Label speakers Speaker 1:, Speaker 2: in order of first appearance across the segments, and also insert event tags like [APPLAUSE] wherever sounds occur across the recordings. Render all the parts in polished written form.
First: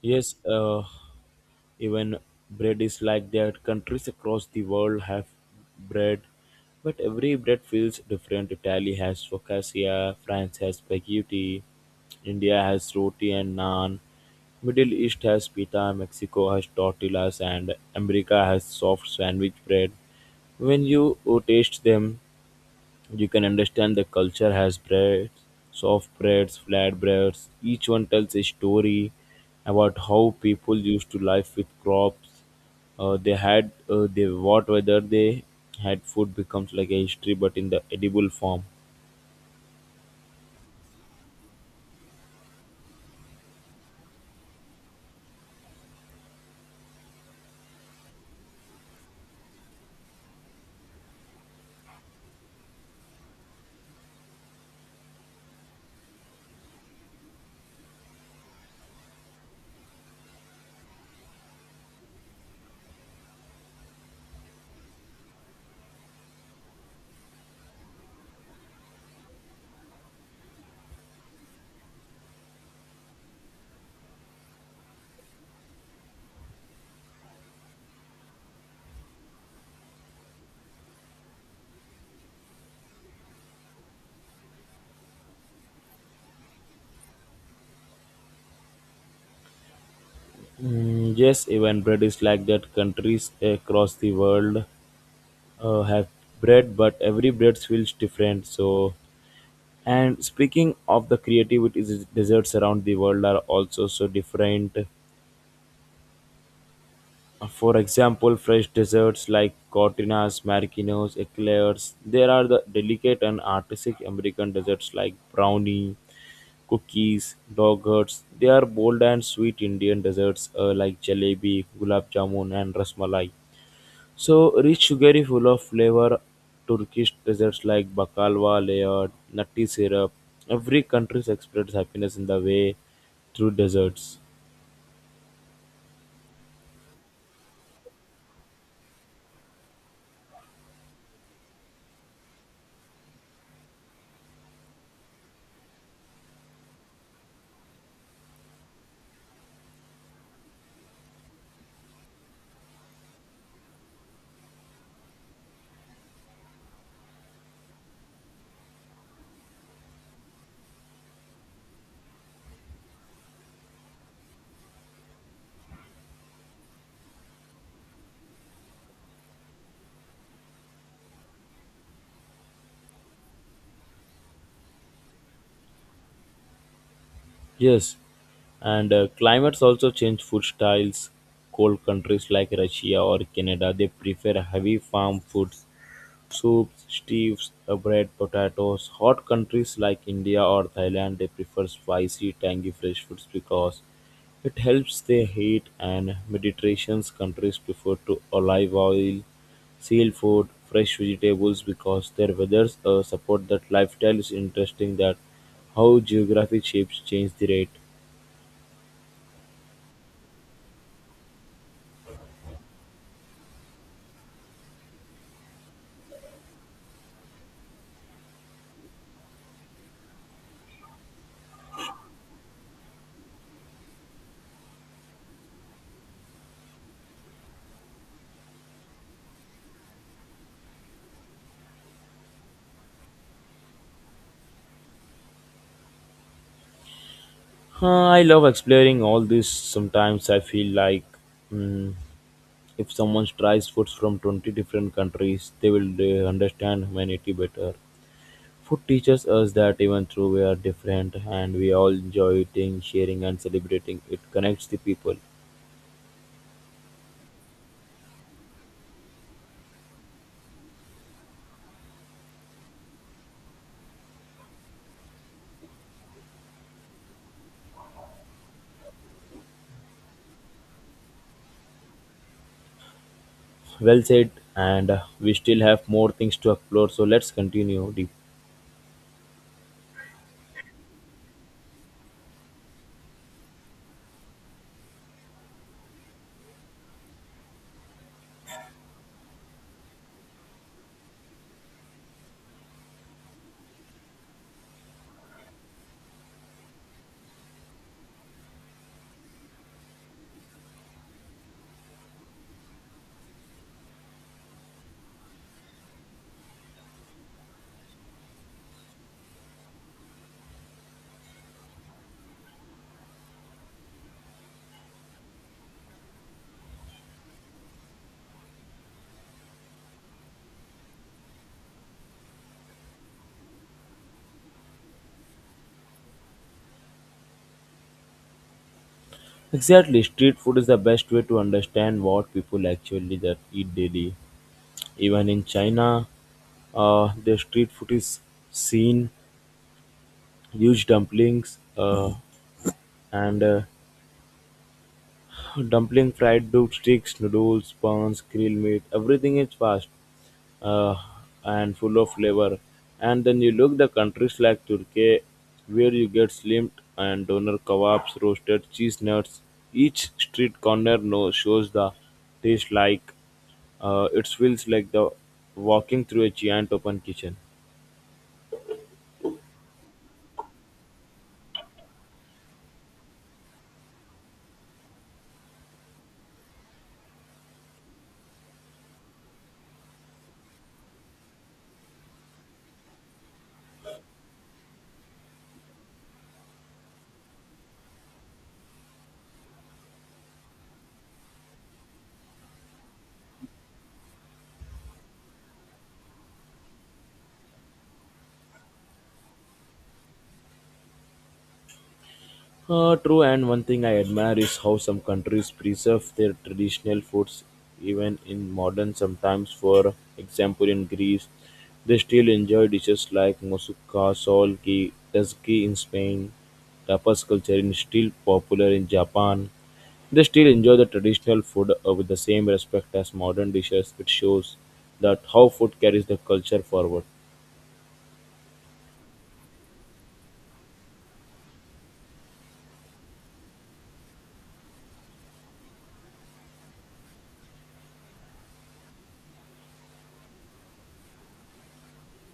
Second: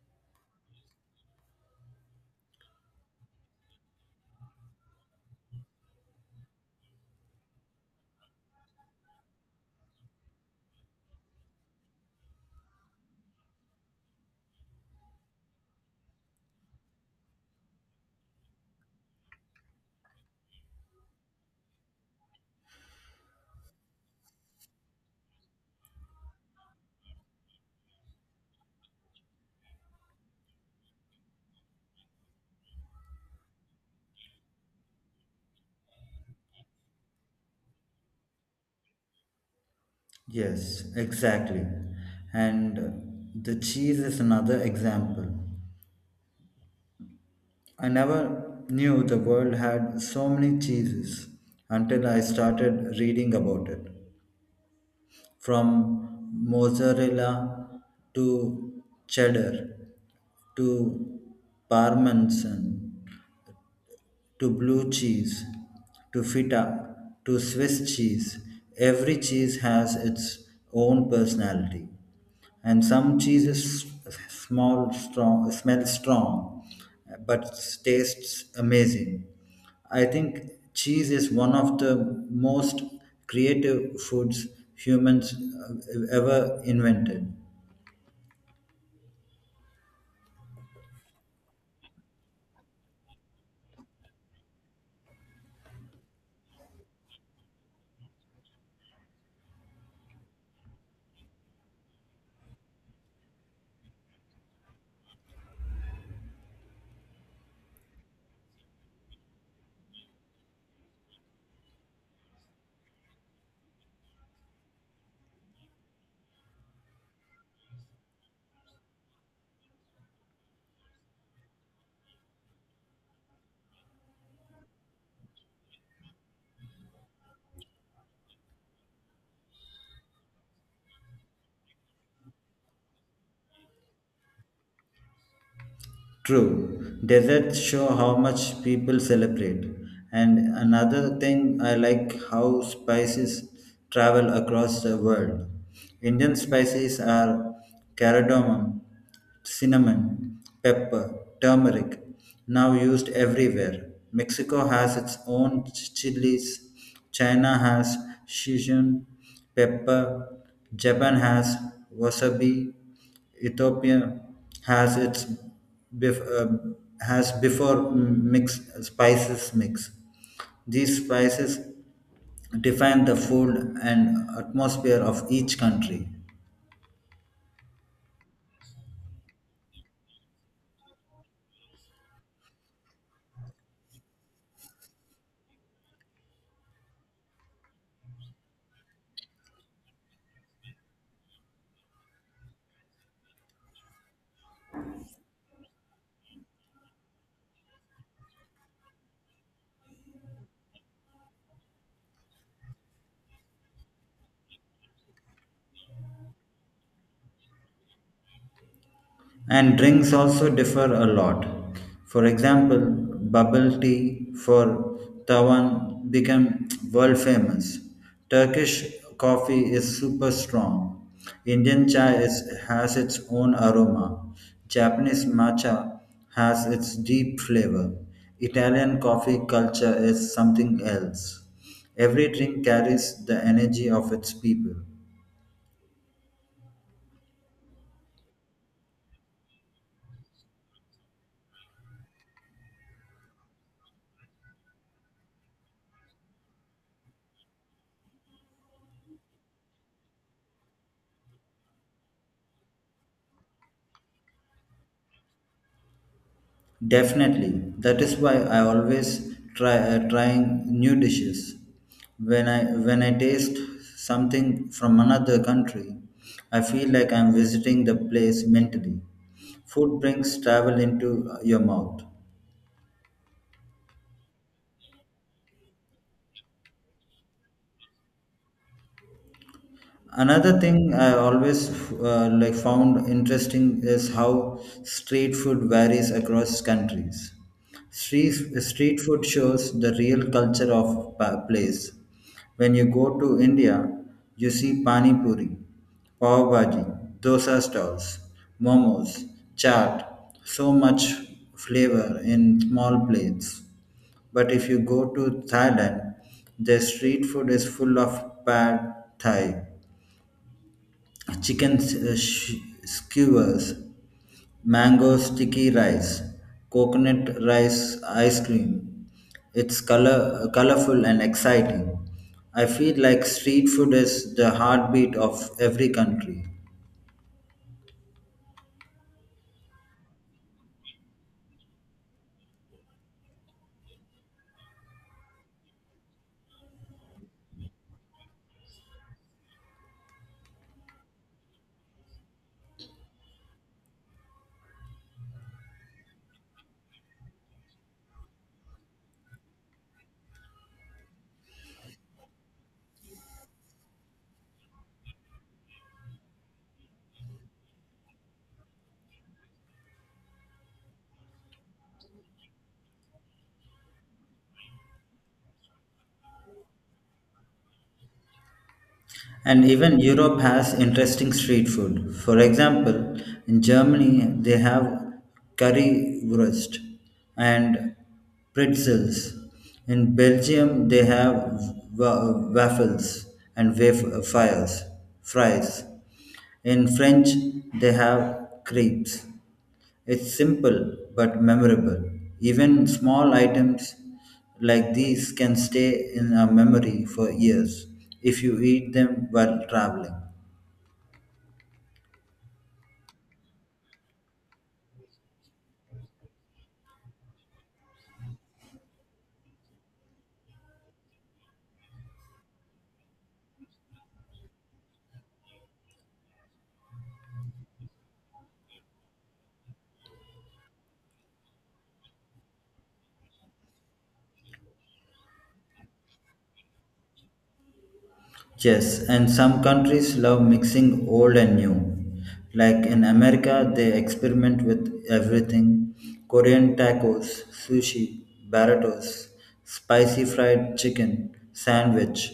Speaker 1: Yes, even bread is like that. Countries across the world have bread, but every bread feels different. Italy has focaccia, France has spaghetti, India has roti and naan, Middle East has pita, Mexico has tortillas, and America has soft sandwich bread. When you taste them, you can understand the culture has breads, soft breads, flat breads. Each one tells a story about how people used to life with crops. They had they what whether they had food becomes like a history, but in the edible form.
Speaker 2: Yes, exactly. And the cheese is another example. I never knew the world had so many cheeses until I started reading about it. From mozzarella to cheddar to parmesan to blue cheese, to feta, to Swiss cheese. Every cheese has its own personality, and some cheeses small, strong, smell strong, but tastes amazing. I think cheese is one of the most creative foods humans ever invented.
Speaker 1: Mm, yes, even bread is like that. Countries across the world have bread, but every bread feels different. So, and speaking of the creativity, desserts around the world are also so different. For example, fresh desserts like cortinas, marquinos, eclairs. There are the delicate and artistic American desserts like brownie, cookies, dogurts. They are bold and sweet Indian desserts like jalebi, gulab jamun, and rasmalai. So rich, sugary, full of flavor. Turkish desserts like baklava, layered, nutty syrup. Every country expresses happiness in the way through desserts.
Speaker 2: True, deserts show how much people celebrate. And another thing, I like how spices travel across the world. Indian spices are cardamom, cinnamon, pepper, turmeric, now used everywhere. Mexico has its own chilies, China has Sichuan pepper, Japan has wasabi, Ethiopia has its bef- uh, has before mix spices mix. These spices define the food and atmosphere of each country.
Speaker 1: Yes, and climates also change food styles. Cold countries like Russia or Canada, they prefer heavy farm foods, soups, stews, bread, potatoes. Hot countries like India or Thailand they prefer spicy, tangy, fresh foods because it helps their heat. And Mediterranean countries prefer to olive oil, seafood, fresh vegetables because their weathers support that lifestyle. Is interesting that how geography shapes change the rate.
Speaker 2: And drinks also differ a lot. For example, bubble tea for Tawan became world famous. Turkish coffee is super strong. Indian chai is, has its own aroma. Japanese matcha has its deep flavor. Italian coffee culture is something else. Every drink carries the energy of its people.
Speaker 1: Huh, I love exploring all this. Sometimes I feel like mm, if someone tries foods from 20 different countries, they will understand humanity better. Food teaches us that even though we are different and we all enjoy eating, sharing, and celebrating, it connects the people.
Speaker 2: Definitely. That is why I always try trying new dishes. When I taste something from another country, I feel like I'm visiting the place mentally. Food brings travel into your mouth.
Speaker 1: Well said, and we still have more things to explore, so let's continue deep.
Speaker 2: Another thing I always like found interesting is how street food varies across countries. Street, Street food shows the real culture of a place. When you go to India, you see pani puri, pav bhaji, dosa stalls, momos, chaat, so much flavor in small plates. But if you go to Thailand, their street food is full of pad thai, chicken skewers, mango sticky rice, coconut rice ice cream. It's colorful and exciting. I feel like street food is the heartbeat of every country.
Speaker 1: Exactly, street food is the best way to understand what people actually that eat daily even in China, the street food is seen huge dumplings, and dumpling, fried sticks, noodles, buns, grilled meat, everything is fast, uh, and full of flavor. And then you look the countries like Turkey, where you get slimed and doner kebabs, roasted cheese nuts. Each street corner no shows the taste like it feels like the walking through a giant open kitchen.
Speaker 2: And even Europe has interesting street food. For example, in Germany, they have currywurst and pretzels. In Belgium, they have waffles and fries. In French, they have crepes. It's simple but memorable. Even small items like these can stay in our memory for years if you eat them while traveling.
Speaker 1: True, and one thing I admire is how some countries preserve their traditional foods even in modern sometimes. For example, in Greece, they still enjoy dishes like moussaka, sol, ki, tzatziki in Spain. Tapas culture is still popular in Japan. They still enjoy the traditional food with the same respect as modern dishes, which shows that how food carries the culture forward.
Speaker 2: Yes, and some countries love mixing old and new. Like in America, they experiment with everything: Korean tacos, sushi, burritos, spicy fried chicken, sandwich.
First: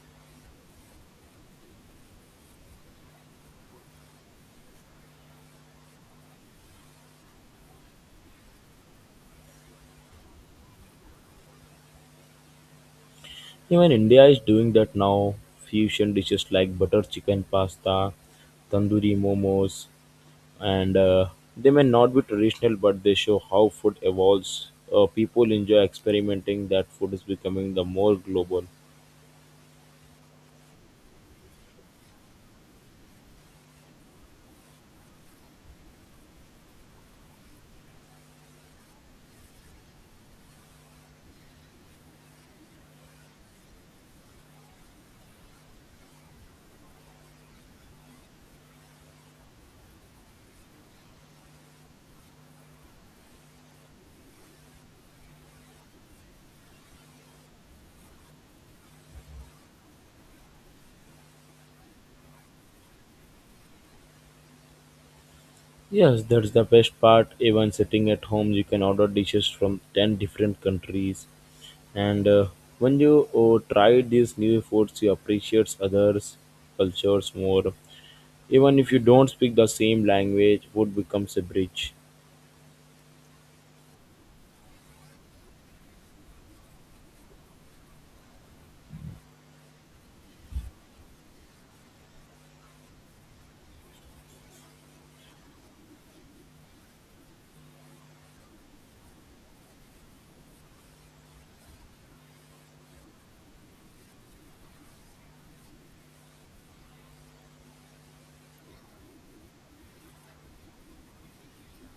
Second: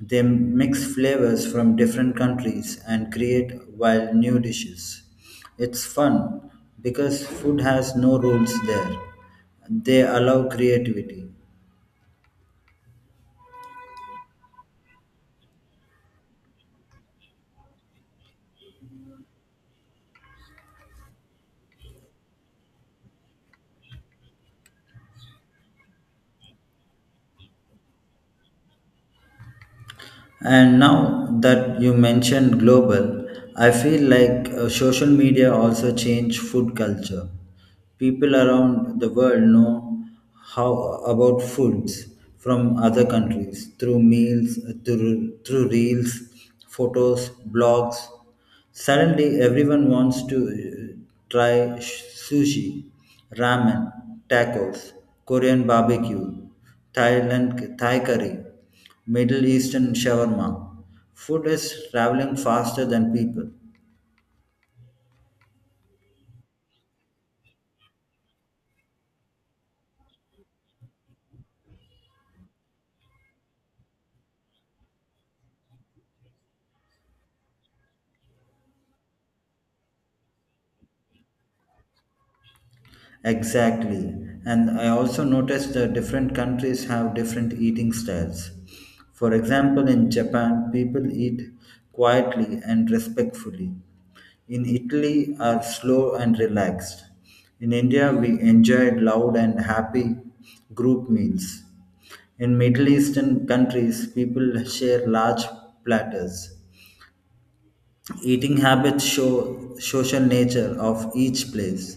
Speaker 2: They mix flavors from different countries and create wild new dishes. It's fun because food has no rules there. They allow creativity.
Speaker 1: Even India is doing that now. Fusion dishes like butter chicken pasta, tandoori momos, and they may not be traditional, but they show how food evolves. People enjoy experimenting. That food is becoming the more global.
Speaker 2: And now that you mentioned global, I feel like social media also changed food culture. People around the world know how about foods from other countries through meals, through reels, photos, blogs. Suddenly, everyone wants to try sushi, ramen, tacos, Korean barbecue, Thailand Thai curry, Middle Eastern shawarma. Food is traveling faster than people.
Speaker 1: Yes, that's the best part. Even sitting at home, you can order dishes from 10 different countries. And when you try these new foods, you appreciate others' cultures more. Even if you don't speak the same language, food becomes a bridge.
Speaker 2: Exactly. And I also noticed that different countries have different eating styles. For example, in Japan, people eat quietly and respectfully. In Italy, are slow and relaxed. In India, we enjoyed loud and happy group meals. In Middle Eastern countries, people share large platters. Eating habits show social nature of each place.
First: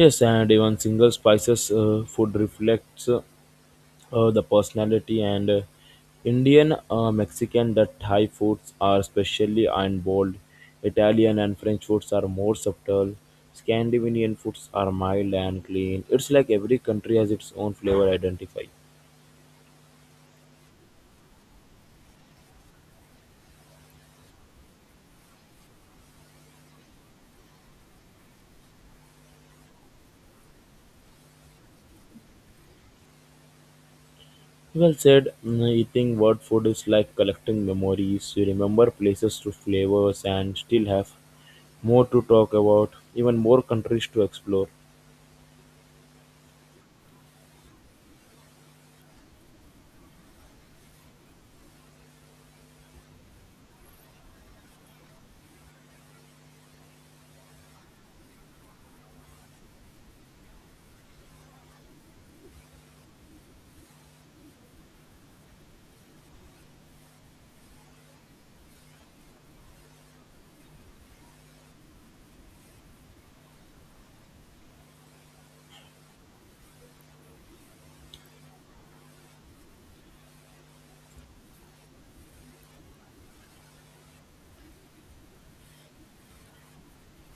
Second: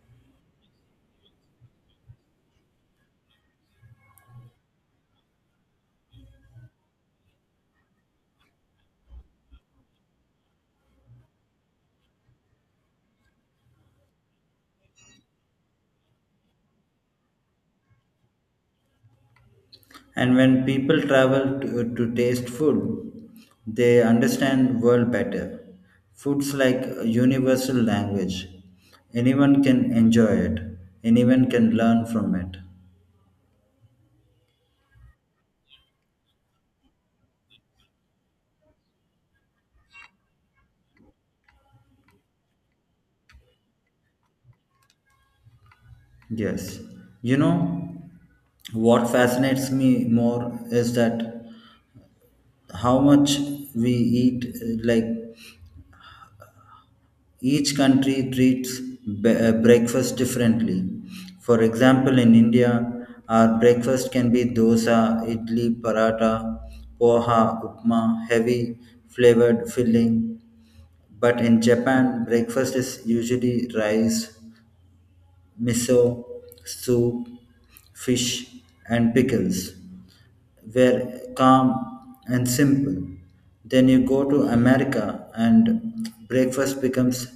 Speaker 1: Yes, and even single spices, food reflects, the personality and, Indian, Mexican, that Thai foods are especially and bold. Italian and French foods are more subtle. Scandinavian foods are mild and clean. It's like every country has its own flavor identify.
Speaker 2: And when people travel to taste food, they understand world better. Food's like a universal language. Anyone can enjoy it. Anyone can learn from it.
Speaker 1: Well said. Mm, eating word food is like collecting memories. You remember places through flavors and still have more to talk about, even more countries to explore.
Speaker 2: Yes. You know, what fascinates me more is that how much we eat, like each country treats breakfast differently. For example, in India, our breakfast can be dosa, idli, paratha, poha, upma, heavy flavored filling. But in Japan, breakfast is usually rice, miso, soup, fish, and pickles were calm and simple. Then you go to America and breakfast becomes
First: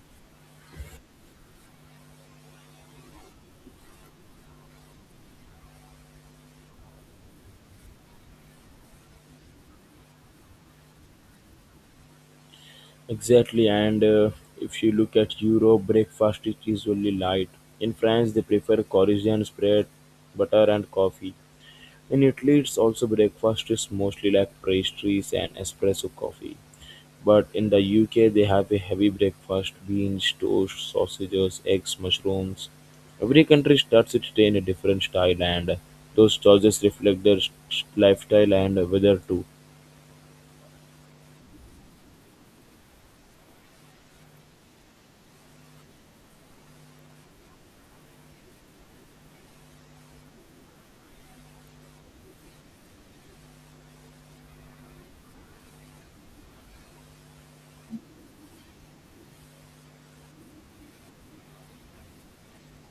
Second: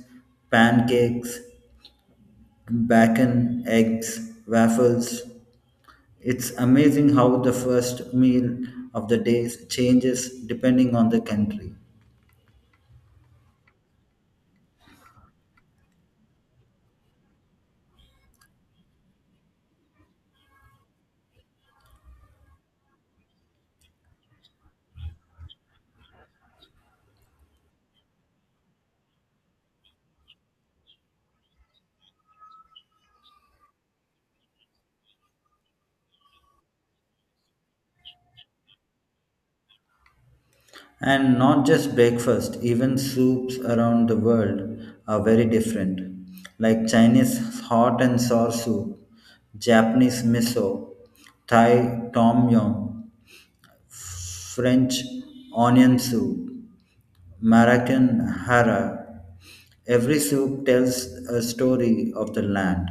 Speaker 2: pancakes, bacon, eggs, waffles. It's amazing how the first meal of the day changes depending on the country.
Speaker 1: Exactly, and if you look at Europe, breakfast is usually light. In France, they prefer croissants, bread, butter, and coffee. In Italy, it's also breakfast is mostly like pastries and espresso coffee. But in the UK, they have a heavy breakfast: beans, toast, sausages, eggs, mushrooms. Every country starts its day in a different style, and those choices reflect their lifestyle and weather too.
Speaker 2: And not just breakfast, even soups around the world are very different. Like Chinese hot and sour soup, Japanese miso, Thai tom yum, French onion soup, Moroccan hara. Every soup tells a story of the land.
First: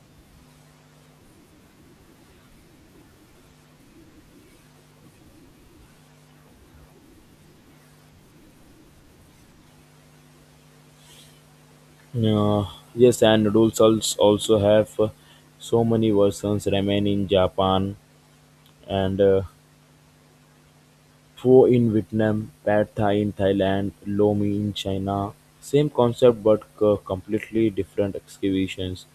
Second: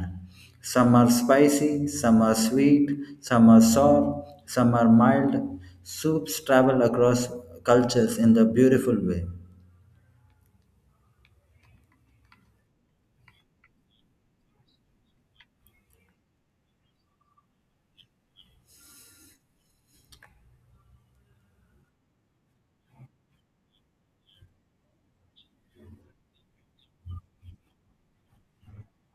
Speaker 2: Some are spicy, some are sweet, some are sour, some are mild. Soups travel across cultures in a beautiful way.
Speaker 1: Uh, yes, and noodles also have, so many versions, ramen in Japan and pho in Vietnam, pad thai in Thailand, lo mein in China. Same concept but completely different excavations.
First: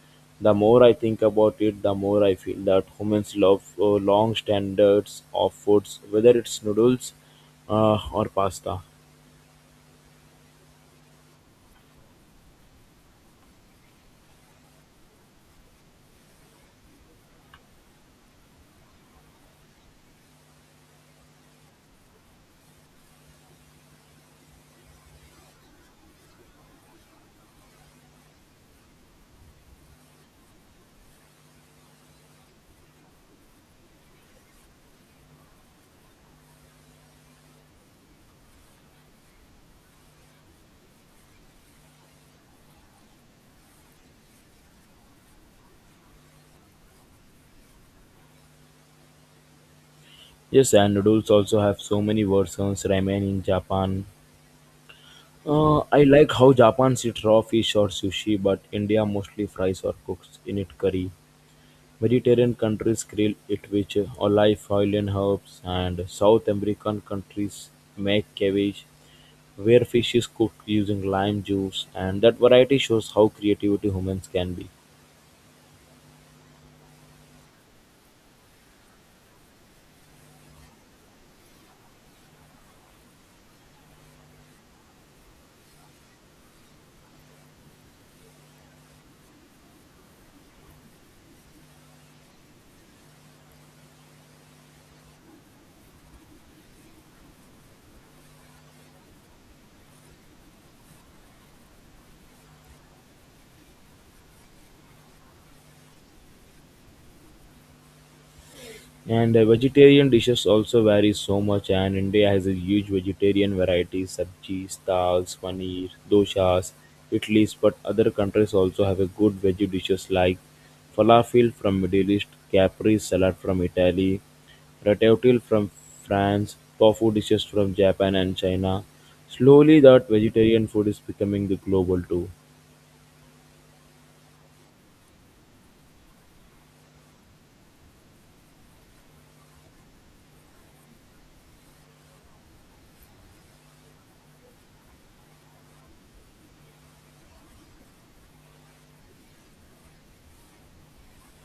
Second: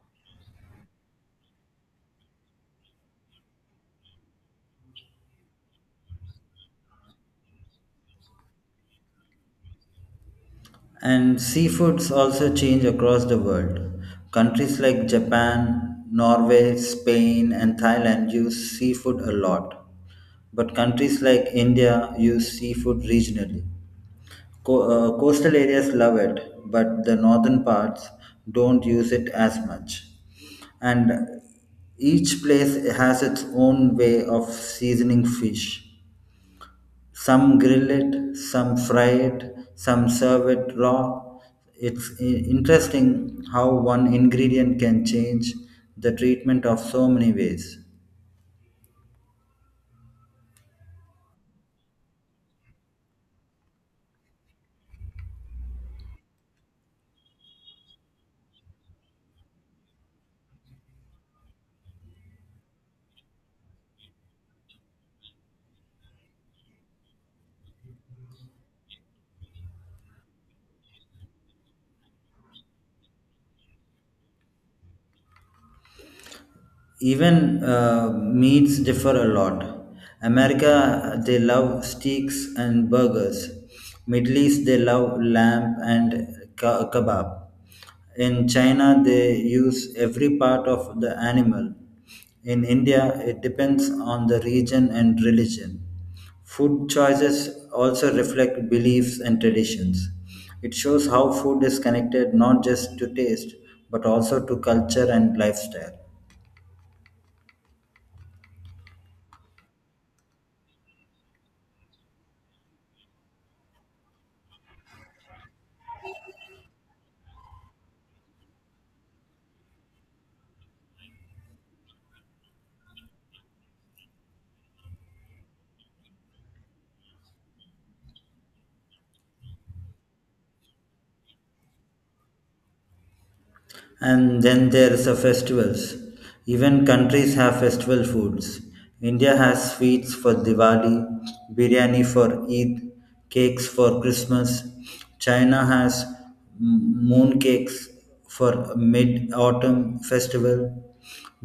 Speaker 1: The more I think about it, the more I feel that humans love long standards of foods, whether it's noodles or pasta.
Speaker 2: And seafoods also change across the world. Countries like Japan, Norway, Spain, and Thailand use seafood a lot. But countries like India use seafood regionally. Coastal areas love it, but the northern parts don't use it as much. And each place has its own way of seasoning fish. Some grill it, some fry it, some serve it raw. It's interesting how one ingredient can change the treatment of so many ways.
Speaker 1: Yes, and noodles also have so many versions ramen in Japan. I like how Japan eats raw fish or sushi, but India mostly fries or cooks in it curry. Mediterranean countries grill it with olive oil and herbs, and South American countries make cabbage, where fish is cooked using lime juice, and that variety shows how creativity humans can be.
Speaker 2: Even meats differ a lot. America, they love steaks and burgers. Middle East, they love lamb and kebab. In China, they use every part of the animal. In India, it depends on the region and religion. Food choices also reflect beliefs and traditions. It shows how food is connected not just to taste but also to culture and lifestyle.
Speaker 1: And vegetarian dishes also vary so much, and India has a huge vegetarian variety: sabjis, dals, paneer, doshas, idlis. But other countries also have a good veggie dishes like falafel from Middle East, capri salad from Italy, ratatouille from France, tofu dishes from Japan and China. Slowly, that vegetarian food is becoming the global too.
Speaker 2: And then there's the festivals. Even countries have festival foods. India has sweets for Diwali, biryani for Eid, cakes for Christmas. China has moon cakes for mid-autumn festival.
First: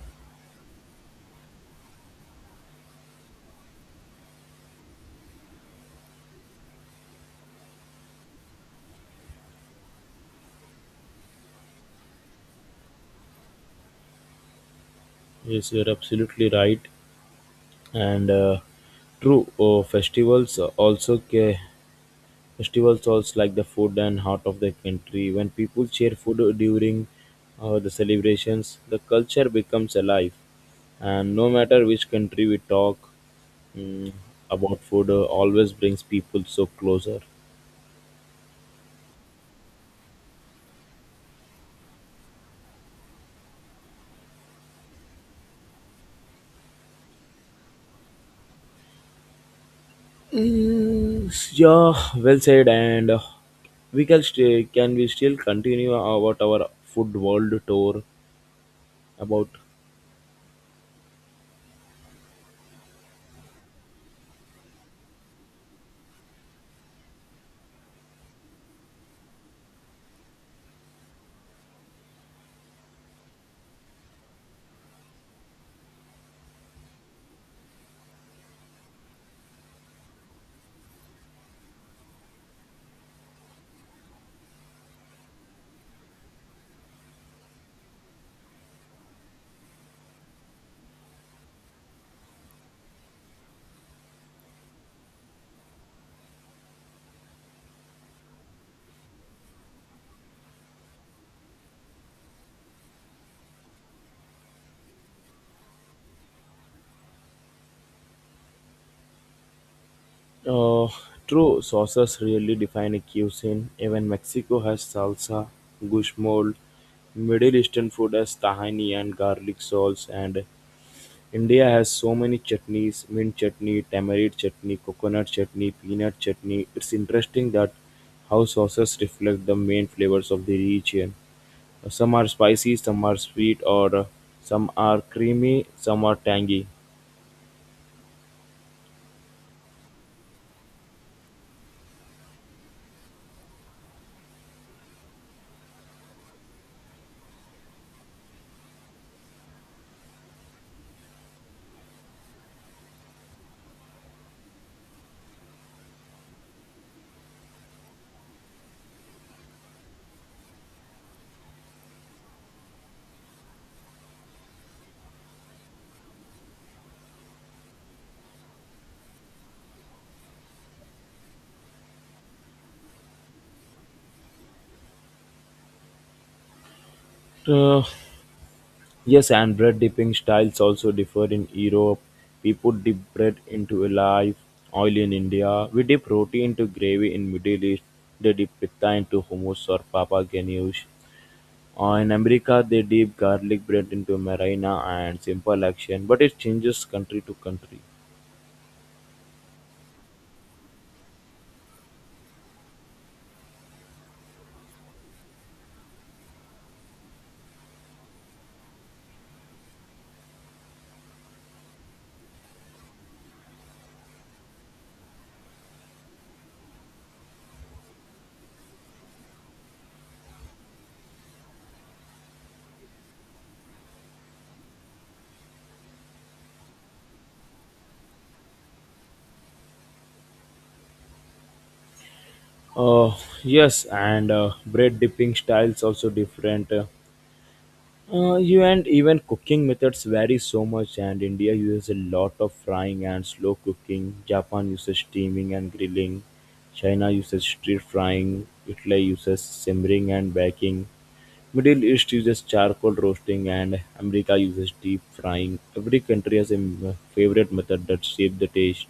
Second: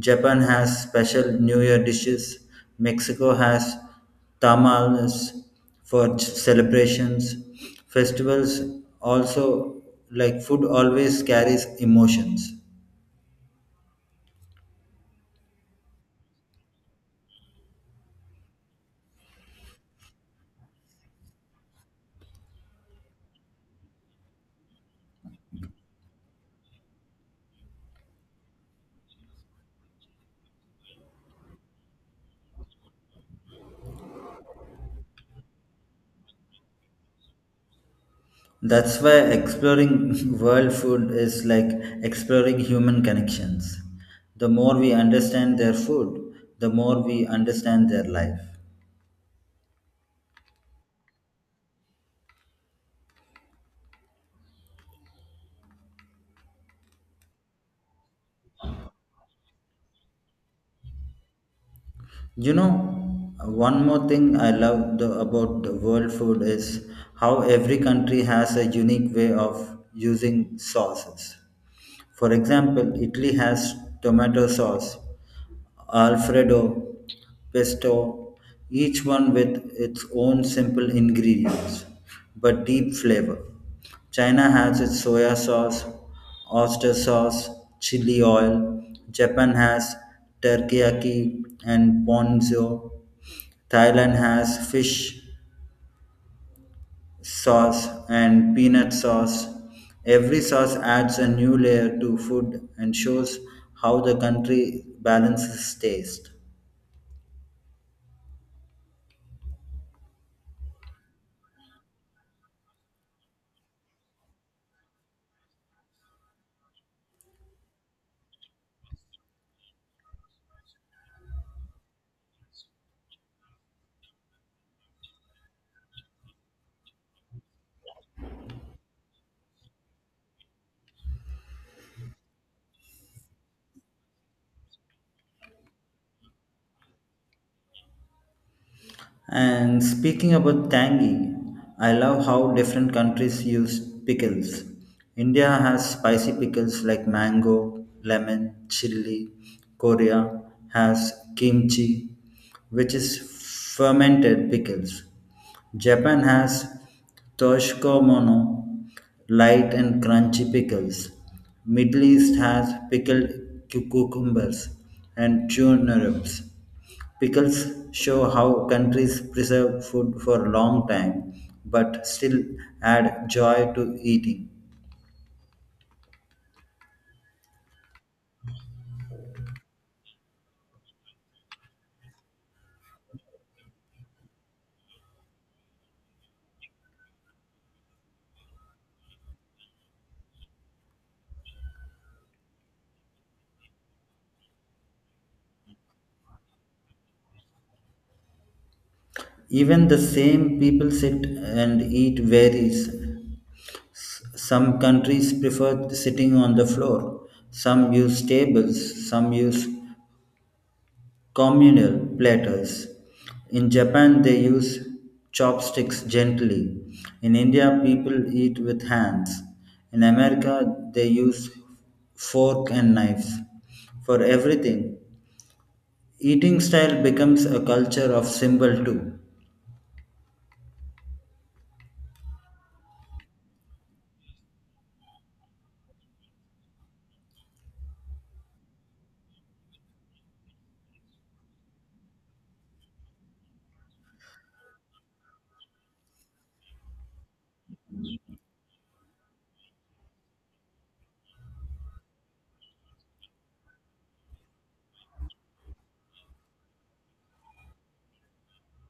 Speaker 2: Japan has special New Year dishes. Mexico has tamales for celebrations. Festivals also, like food, always carries emotions.
Speaker 1: Yes, you're absolutely right, and true. Oh, festivals also. Festivals also like the food and heart of the country. When people share food during the celebrations, the culture becomes alive. And no matter which country we talk, mm, about food, always brings people so closer.
Speaker 2: That's why exploring [LAUGHS] world food is like exploring human connections. The more we understand their food, the more we understand their life.
Speaker 1: Mm, yeah, well said. And we can stay, can we still continue about our food world tour about.
Speaker 2: You know, one more thing I love about the world food is how every country has a unique way of using sauces. For example, Italy has tomato sauce, Alfredo, pesto, each one with its own simple ingredients but deep flavor. China has its soya sauce, oyster sauce, chili oil. Japan has teriyaki and ponzu. Thailand has fish sauce and peanut sauce. Every sauce adds a new layer to food and shows how the country balances taste.
Speaker 1: Uh, true, sauces really define a cuisine. Even Mexico has salsa, guacamole, Middle Eastern food has tahini and garlic sauce, and India has so many chutneys: mint chutney, tamarind chutney, coconut chutney, peanut chutney. It's interesting that how sauces reflect the main flavors of the region. Some are spicy, some are sweet, or some are creamy, some are tangy.
Speaker 2: And speaking about tangy, I love how different countries use pickles. India has spicy pickles like mango, lemon, chili. Korea has kimchi, which is fermented pickles. Japan has Toshikomono, light and crunchy pickles. Middle East has pickled cucumbers and turnips. Pickles show how countries preserve food for a long time but still add joy to eating.
Speaker 1: Uh, Yes, and bread dipping styles also differ in Europe. People dip bread into a live oil in India. We dip roti into gravy in Middle East. They dip pita into hummus or papa ganoush. In America, they dip garlic bread into marina and simple action, but it changes country to country.
Speaker 2: Even the same people sit and eat varies. Some countries prefer sitting on the floor, some use tables, some use communal platters. In Japan, they use chopsticks gently. In India, people eat with hands. In America, they use fork and knives for everything. Eating style becomes a culture of symbol too,
Speaker 1: Uh, yes, and bread dipping styles also different. You and even cooking methods vary so much, and India uses a lot of frying and slow cooking. Japan uses steaming and grilling. China uses stir frying. Italy uses simmering and baking. Middle East uses charcoal roasting, and America uses deep frying. Every country has a favorite method that shapes the taste.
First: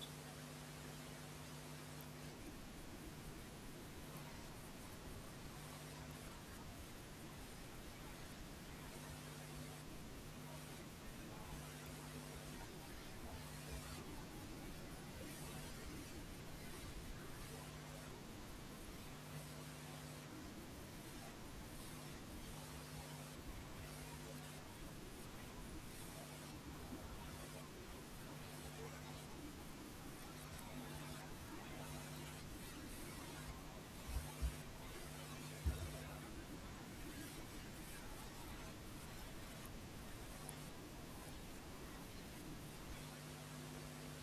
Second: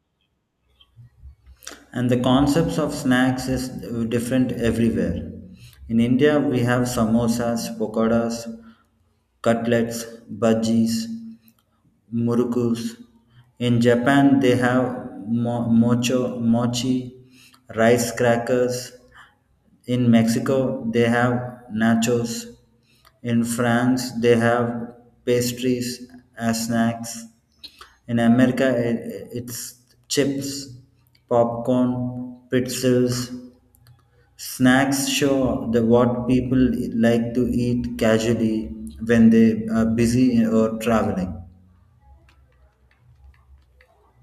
Speaker 2: and the concepts of snacks is different everywhere. In India, we have samosas, pakoras, cutlets, bhajis, murukus. In Japan, they have mocho, mochi, rice crackers. In Mexico, they have nachos. In France, they have pastries as snacks. In America, it's chips, popcorn, pretzels. Snacks show the what people like to eat casually when they are busy or traveling.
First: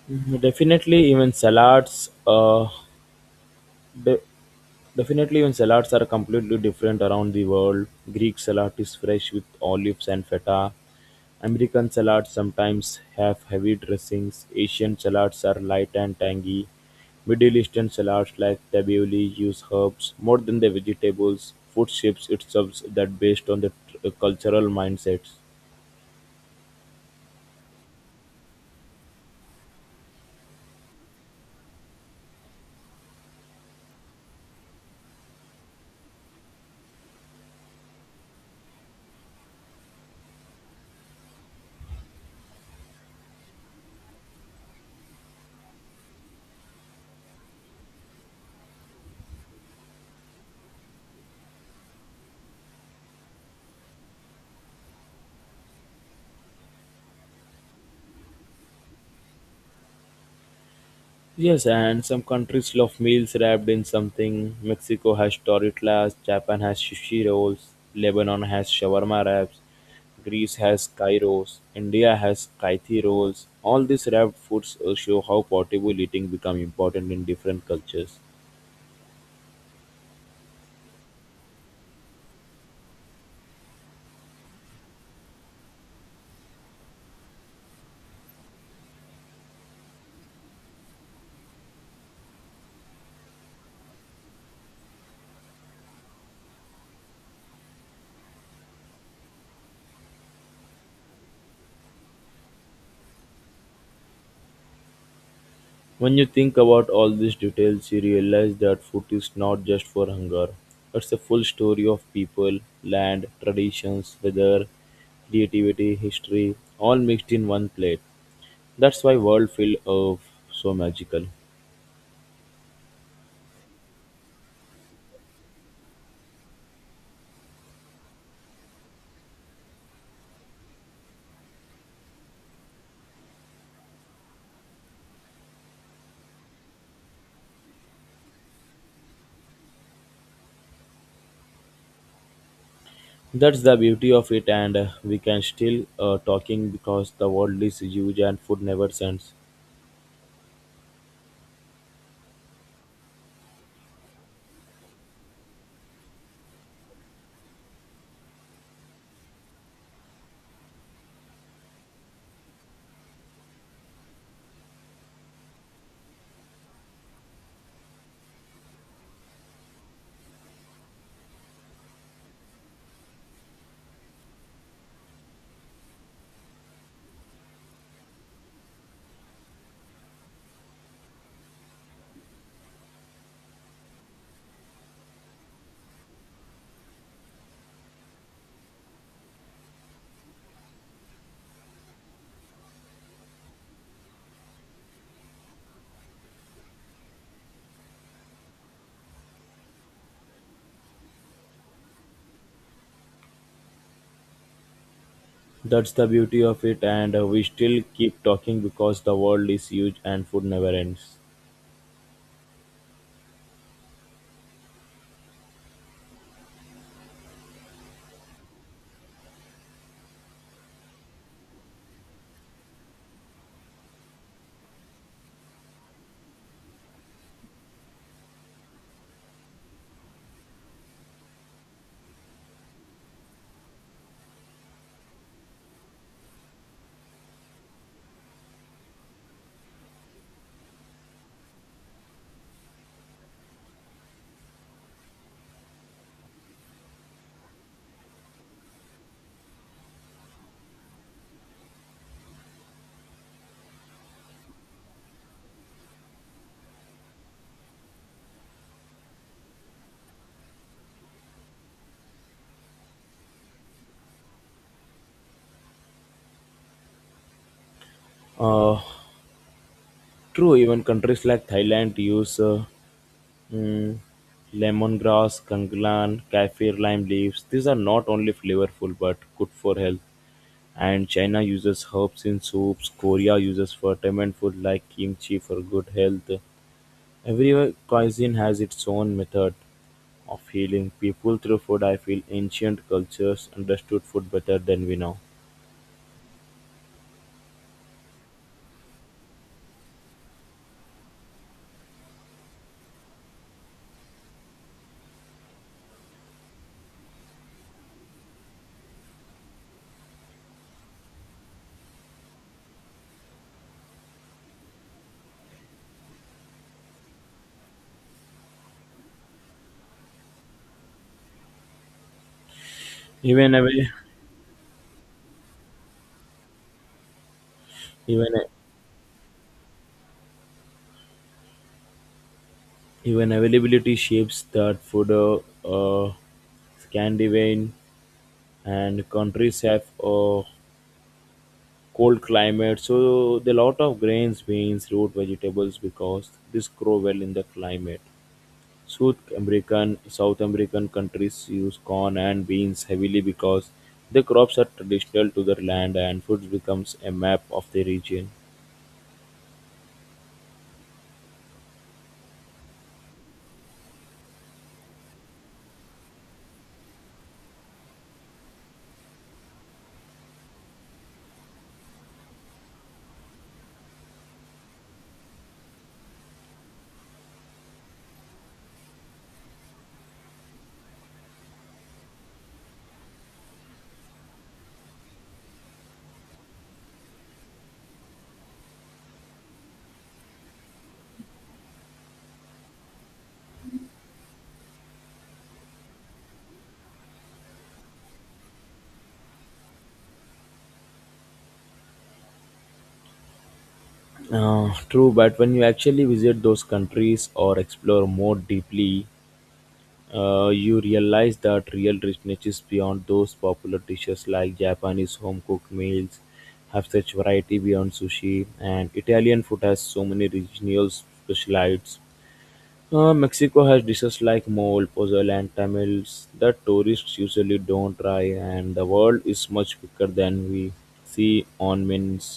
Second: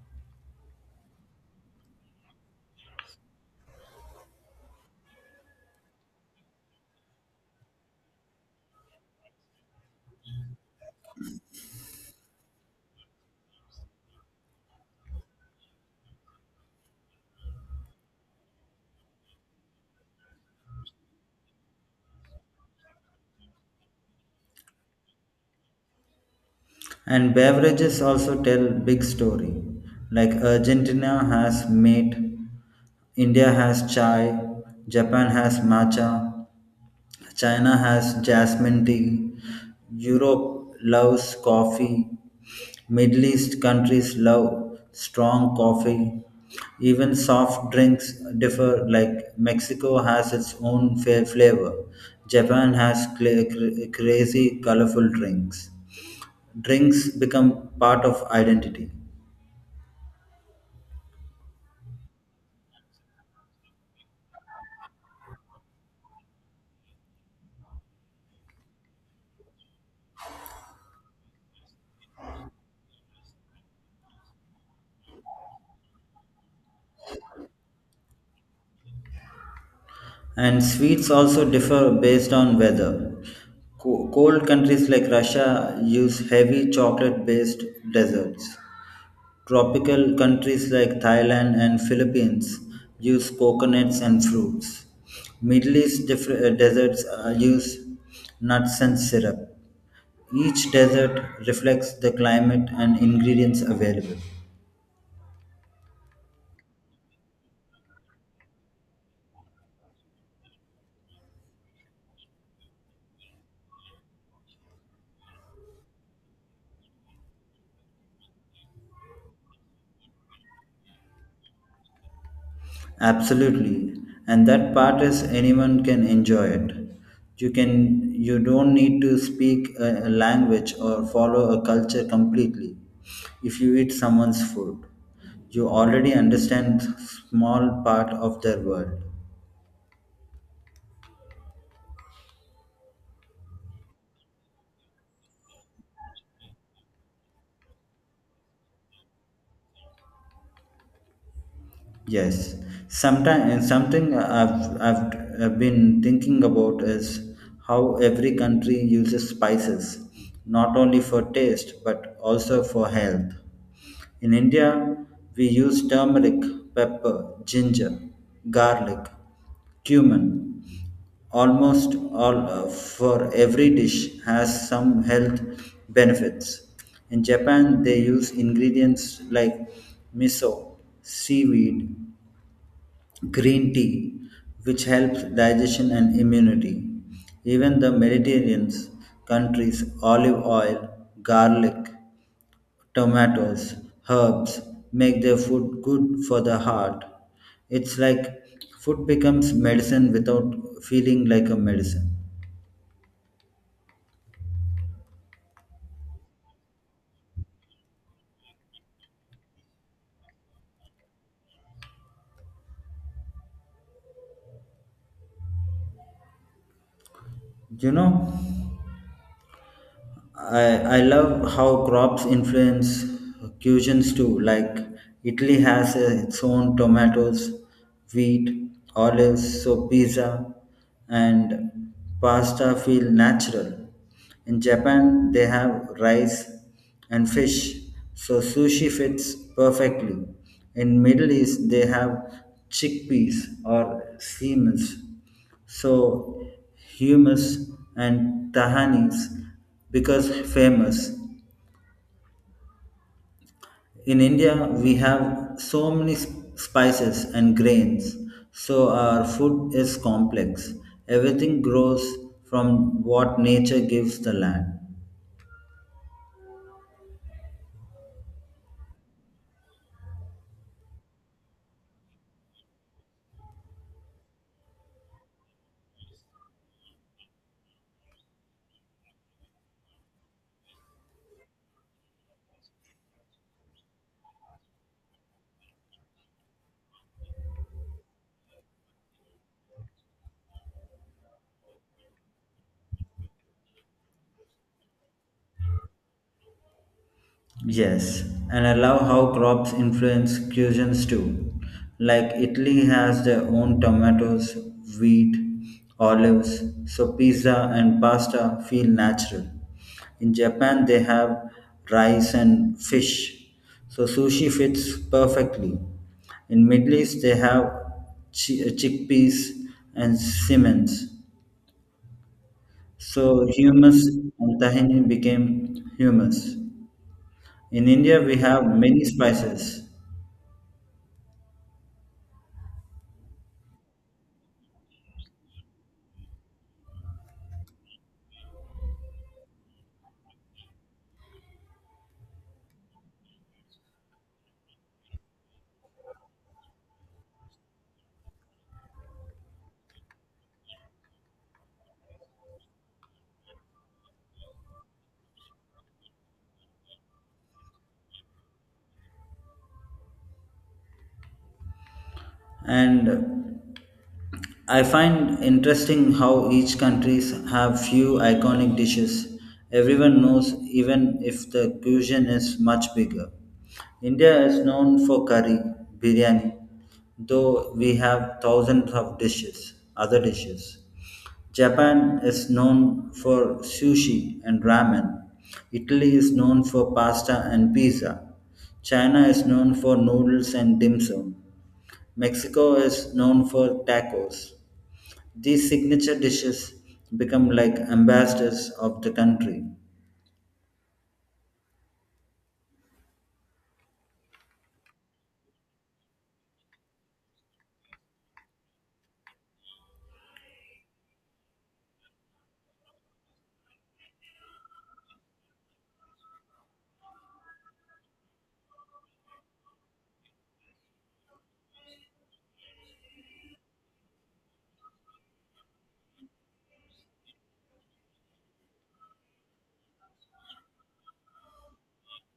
Speaker 1: Mhm, definitely, even salads. De- Definitely, when salads are completely different around the world, Greek salad is fresh with olives and feta. American salads sometimes have heavy dressings. Asian salads are light and tangy. Middle Eastern salads like tabbouleh use herbs more than the vegetables. Food shapes itself that based on the cultural mindsets.
Speaker 2: And beverages also tell big story. Like Argentina has mate, India has chai, Japan has matcha, China has jasmine tea, Europe loves coffee, Middle East countries love strong coffee. Even soft drinks differ, like Mexico has its own fair flavor. Japan has crazy colorful drinks. Drinks become part of identity.
Speaker 1: Yes, and some countries love meals wrapped in something. Mexico has tortillas, Japan has sushi rolls, Lebanon has shawarma wraps, Greece has gyros, India has kaithi rolls. All these wrapped foods show how portable eating become important in different cultures.
Speaker 2: And sweets also differ based on weather. Cold countries like Russia use heavy chocolate based desserts. Tropical countries like Thailand and Philippines use coconuts and fruits. Middle East deserts use nuts and syrup. Each desert reflects the climate and ingredients available.
Speaker 1: When you think about all these details, you realize that food is not just for hunger. It's a full story of people, land, traditions, weather, creativity, history, all mixed in one plate. That's why world feel so magical.
Speaker 2: Absolutely. And that part is anyone can enjoy it. You don't need to speak a language or follow a culture completely. If you eat someone's food, you already understand small part of their world.
Speaker 1: That's the beauty of it, and we can still talking because the world is huge and food never ends.
Speaker 2: Yes, sometimes something I've been thinking about is how every country uses spices, not only for taste but also for health. In India, we use turmeric, pepper, ginger, garlic, cumin. Almost all for every dish has some health benefits. In Japan, they use ingredients like miso, seaweed, green tea, which helps digestion and immunity. Even the Mediterranean countries' olive oil, garlic, tomatoes, herbs make their food good for the heart. It's like food becomes medicine without feeling like a medicine.
Speaker 1: That's the beauty of it, and we still keep talking because the world is huge and food never ends.
Speaker 2: You know, I love how crops influence cuisines too. Like Italy has its own tomatoes, wheat, olives, so pizza and pasta feel natural. In Japan, they have rice and fish, so sushi fits perfectly. In Middle East, they have chickpeas or seameal, so hummus and tahanis because famous. In India, we have so many spices and grains, so our food is complex. Everything grows from what nature gives the land.
Speaker 1: Uh, true, even countries like Thailand use, mm, lemongrass, kanglan, kaffir lime leaves. These are not only flavorful but good for health. And China uses herbs in soups, Korea uses fermented food like kimchi for good health. Every cuisine has its own method of healing people through food. I feel ancient cultures understood food better than we know.
Speaker 2: Yes, and I love how crops influence cuisines too. Like Italy has their own tomatoes, wheat, olives, so pizza and pasta feel natural. In Japan, they have rice and fish, so sushi fits perfectly. In Middle East, they have chickpeas and simmons, so
Speaker 1: Even avail-
Speaker 2: hummus and tahini became hummus. In India,
Speaker 1: even
Speaker 2: we have many spices,
Speaker 1: even availability shapes that food. Uh, Scandinavian and countries have a cold climate, so the lot of grains, beans, root vegetables because this grow well in the climate. South American countries use corn and beans heavily because the crops are traditional to their land and food becomes a map of the region.
Speaker 2: and I find interesting how each countries have few iconic dishes everyone knows even if the cuisine is much bigger. India is known for curry, biryani, though we have thousands of dishes, other dishes. Japan is known for sushi and ramen. Italy is known for pasta and pizza. China is known for noodles and dim sum. Mexico is known for tacos. These signature dishes become like ambassadors of the country.
Speaker 1: True, but when you actually visit those countries or explore more deeply, you realize that real richness is beyond those popular dishes like Japanese home cooked meals have such variety beyond sushi, and Italian food has so many regional specialities. Mexico has dishes like mole, pozole, and tamales that tourists usually don't try, and the world is much bigger than we see on menus.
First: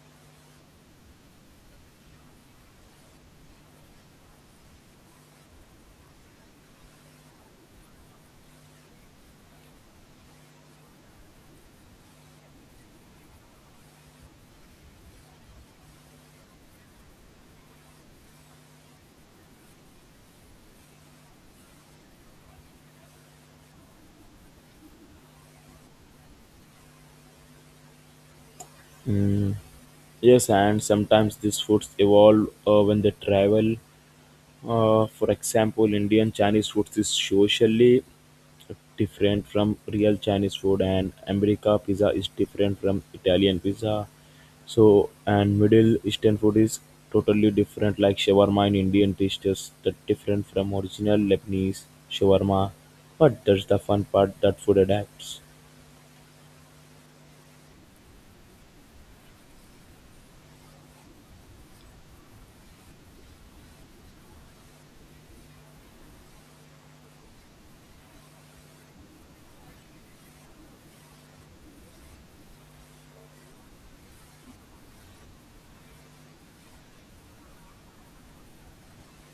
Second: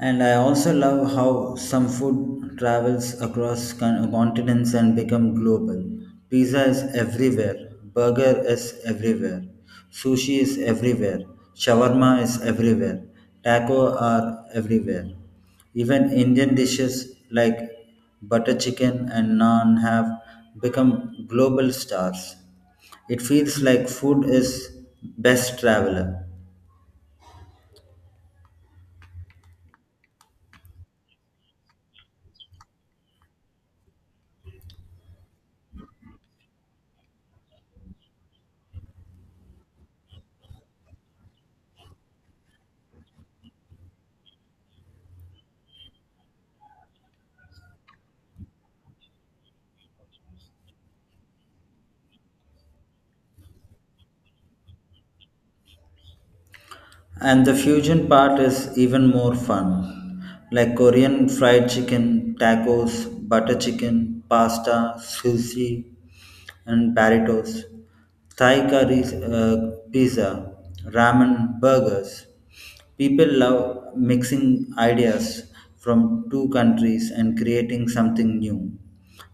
Speaker 2: And I also love how some food travels across continents and become global. Pizza is everywhere, burger is everywhere, sushi is everywhere, shawarma is everywhere, taco are everywhere. Even Indian dishes like butter chicken and naan have become global stars. It feels like food is best traveler.
Speaker 1: Mm. Yes, and sometimes these foods evolve when they travel. For example, Indian Chinese food is socially different from real Chinese food, and America pizza is different from Italian pizza. So, and Middle Eastern food is totally different, like shawarma in Indian dish, just that different from original Lebanese shawarma. But that's the fun part that food adapts.
Speaker 2: And the fusion part is even more fun, like Korean fried chicken, tacos, butter chicken, pasta, sushi, and burritos, Thai curry, pizza, ramen, burgers. People love mixing ideas from two countries and creating something new.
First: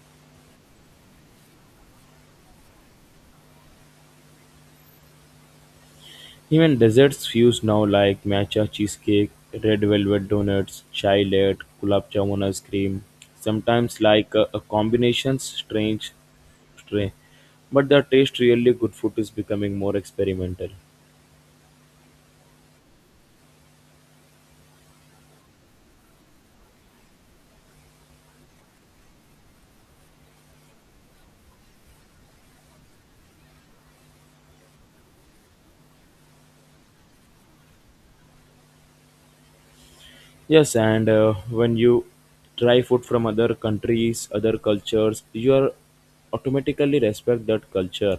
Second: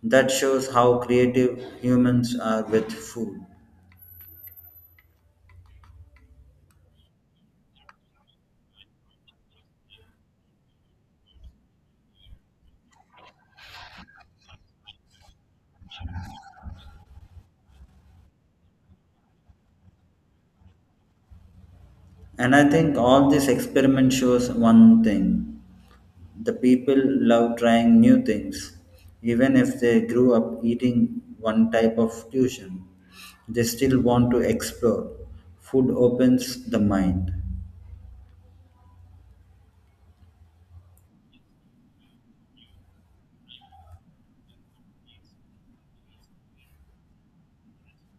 Speaker 2: That shows how creative humans are with food.
Speaker 1: Even desserts fuse now like matcha cheesecake, red velvet donuts, chai latte, gulab jamun ice cream, sometimes like a combination strange tray. But the taste really good food is becoming more experimental.
Speaker 2: And I think all this experiment shows one thing. The people love trying new things. Even if they grew up eating one type of fusion, they still want to explore. Food opens the mind.
Speaker 1: Yes, and when you try food from other countries, other cultures, you are automatically respect that culture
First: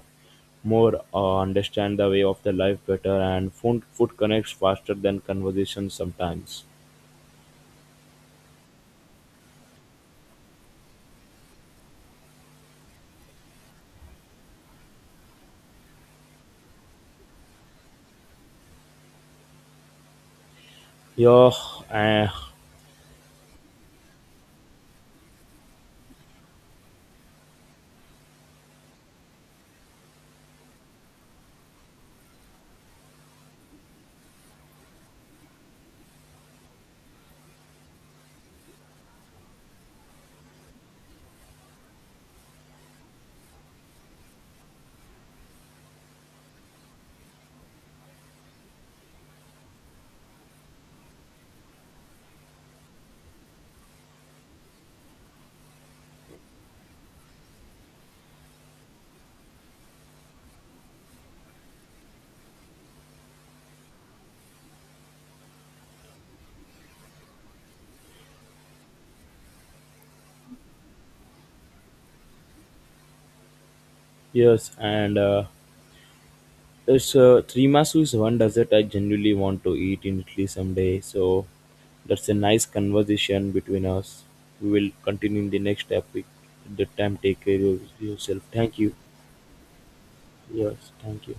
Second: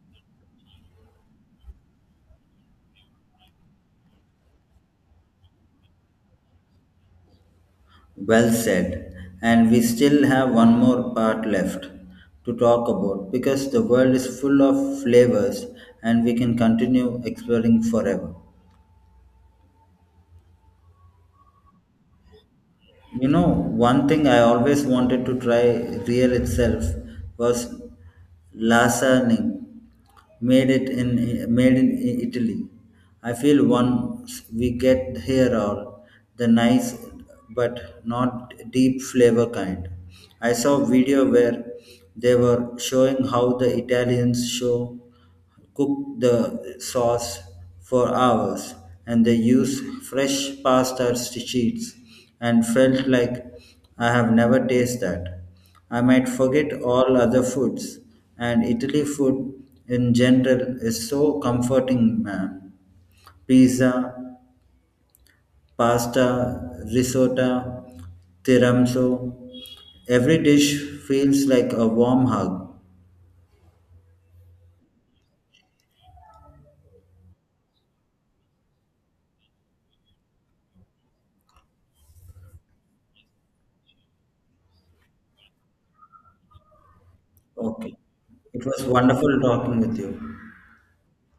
Speaker 1: more, understand the way of the life better, and food connects faster than conversation sometimes.
Speaker 2: Well said. And we still have one more part left to talk about because the world is full of flavors and we can continue exploring forever.
Speaker 1: Yeah, eh,
Speaker 2: You know, one thing I always wanted to try real itself was lasagna made in Italy. I feel once we get here all the nice but not deep flavor kind. I saw video where they were showing how the Italians show cook the sauce for hours, and they use fresh pasta sheets and felt like I have never tasted that. I might forget all other foods, and Italy food in general is so comforting, man. Pizza, pasta, risotto, tiramisu. Every dish feels like a warm hug.
Speaker 1: yes, and it's tiramisu is one dessert I genuinely want to eat in Italy someday. So that's a nice conversation between us. We will continue in the next topic. At that time, take care of
Speaker 2: Okay.
Speaker 1: yourself.
Speaker 2: It
Speaker 1: Thank
Speaker 2: was
Speaker 1: you.
Speaker 2: wonderful talking with you.
Speaker 1: Yes, thank you.